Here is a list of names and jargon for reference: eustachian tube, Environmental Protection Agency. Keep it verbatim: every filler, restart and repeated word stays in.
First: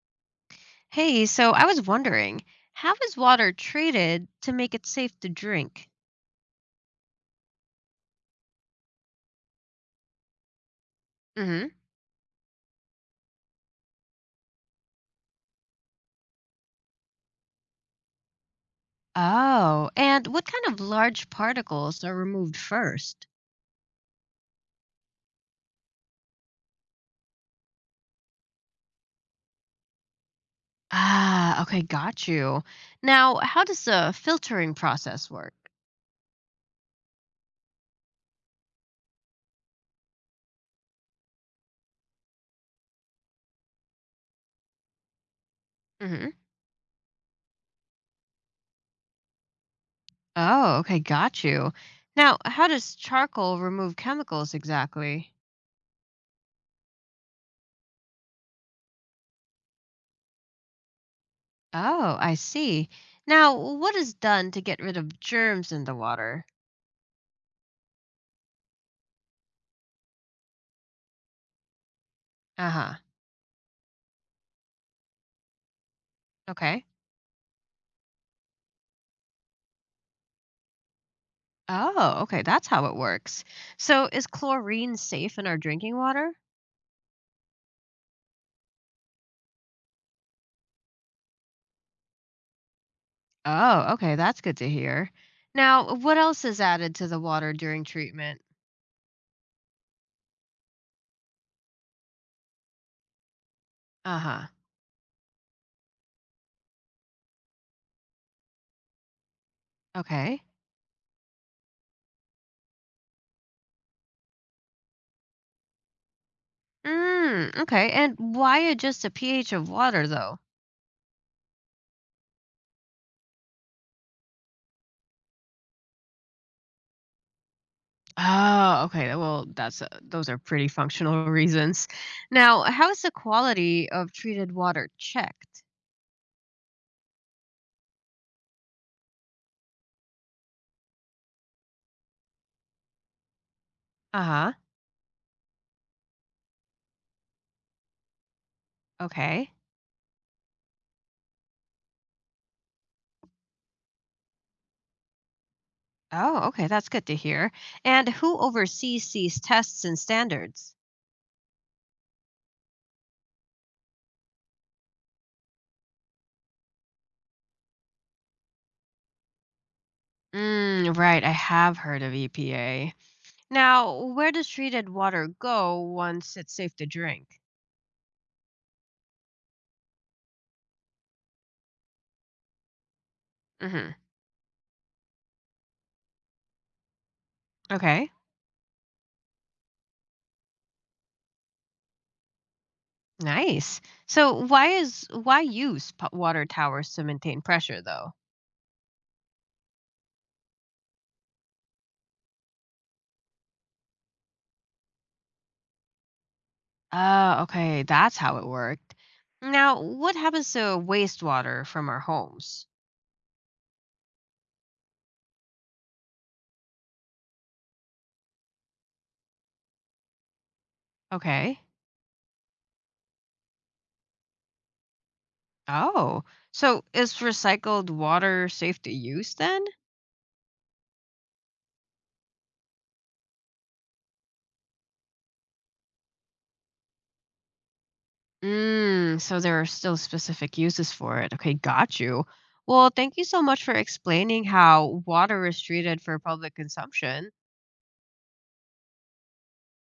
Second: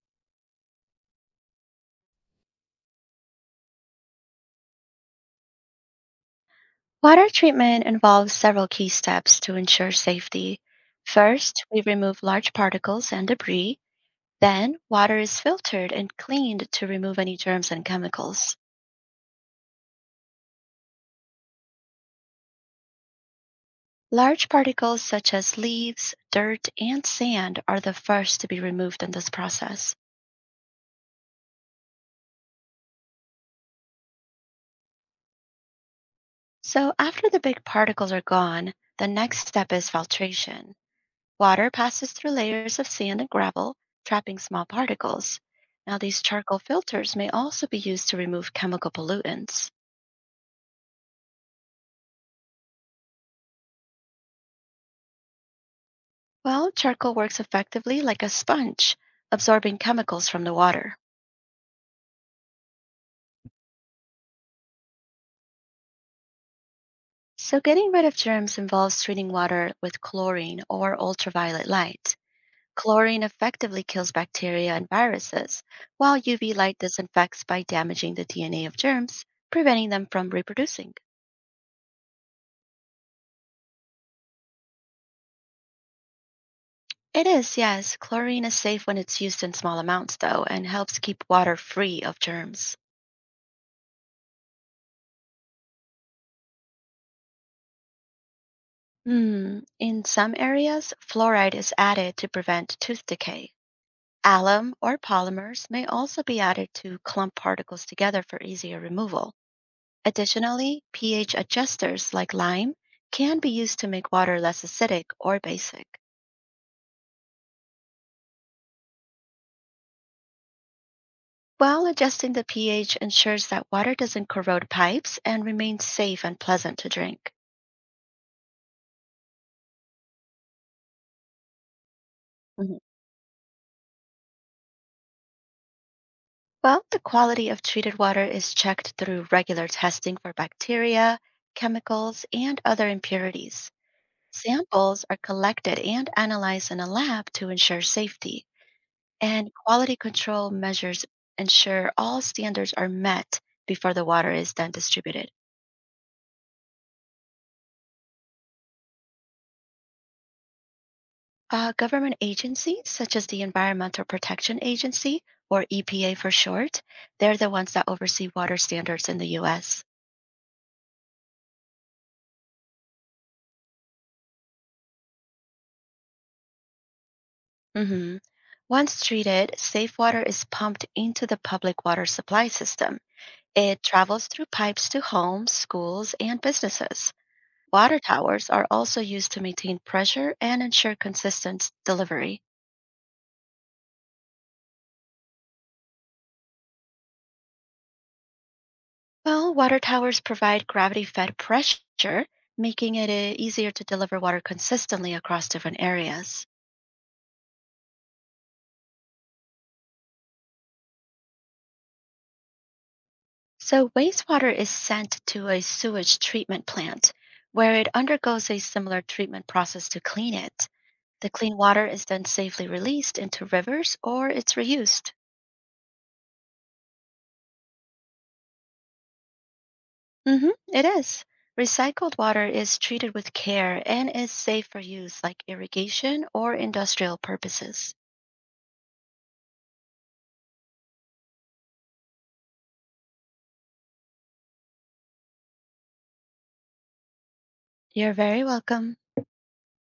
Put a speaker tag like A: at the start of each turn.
A: Hey, so I was wondering, how is water treated to make it safe to drink?
B: Water treatment involves several key steps to ensure safety. First,
A: Hmm.
B: we remove large particles and debris. Then, water is filtered and cleaned to remove any germs and chemicals.
A: Oh, and what kind of large particles are removed first?
B: Large particles such as leaves, dirt, and sand are the first to be removed in this process.
A: Ah, okay, got you. Now, how does the filtering process work?
B: So, after the big particles are gone, the next step is filtration. Water passes through layers of sand and gravel, trapping small particles. Now, these
A: Hmm.
B: charcoal filters may also be used to remove chemical pollutants.
A: Oh, okay, got you. Now, how does charcoal remove chemicals exactly?
B: Well, charcoal works effectively like a sponge, absorbing chemicals from the water.
A: Oh, I see. Now, what is done to get rid of germs in the water?
B: So, getting rid of germs involves treating water with chlorine or ultraviolet light.
A: Uh-huh.
B: Chlorine effectively kills bacteria and viruses, while U V light
A: Okay.
B: disinfects by damaging the D N A of germs, preventing them from reproducing.
A: Oh, okay. That's how it works. So, is chlorine safe in our drinking water?
B: It is, yes. Chlorine is safe when it's used in small amounts, though, and helps keep water free of germs.
A: Oh, okay. That's good to hear. Now, what else is added to the water during treatment?
B: Hmm. In some areas, fluoride is added to prevent tooth decay.
A: Uh huh.
B: Alum or polymers may also be added to clump particles together for easier removal.
A: Okay.
B: Additionally, pH adjusters like lime can be used to make water less acidic or basic.
A: Mm, okay. And why adjust a pH of water, though?
B: While adjusting the pH ensures that water doesn't corrode pipes and remains safe and pleasant to drink.
A: Oh, okay. Well, that's uh, those are pretty functional reasons. Now, how is the quality of treated water checked?
B: Well, the quality of treated water is checked through regular testing for bacteria, chemicals, and other impurities.
A: Uh huh.
B: Samples are collected and analyzed in a lab to ensure safety,
A: Okay.
B: and quality control measures ensure all standards are met before the water is then distributed.
A: Oh, okay. That's good to hear. And who oversees these tests and standards?
B: Uh, government agencies, such as the Environmental Protection Agency, or E P A for short, they're the ones that oversee water standards in the U S.
A: Mm, right, I have heard of E P A. Now, where does treated water go once it's safe to drink?
B: hmm Once treated, safe water is pumped into the public water supply system. It
A: Hmm.
B: travels through pipes to homes, schools, and businesses. Water
A: Okay,
B: towers are also used to maintain pressure and ensure consistent delivery.
A: nice. So, why is why use p- water towers to maintain pressure though?
B: Well, water towers provide gravity fed pressure, making it uh, easier to deliver water consistently across different areas.
A: Ah, okay, that's how it worked. Now, what happens to wastewater from our homes?
B: So, wastewater is sent to a sewage treatment plant where it undergoes a similar treatment process to clean it. The clean
A: Okay.
B: water is then safely released into rivers or it's reused.
A: Oh, so is recycled water safe to use then?
B: Hmm it is. Recycled water is treated with care and is safe for use like irrigation or industrial purposes.
A: Mm, so there are still specific uses for it. Okay, got you. Well, thank you so much for explaining how water is treated for public consumption.
B: You're very welcome.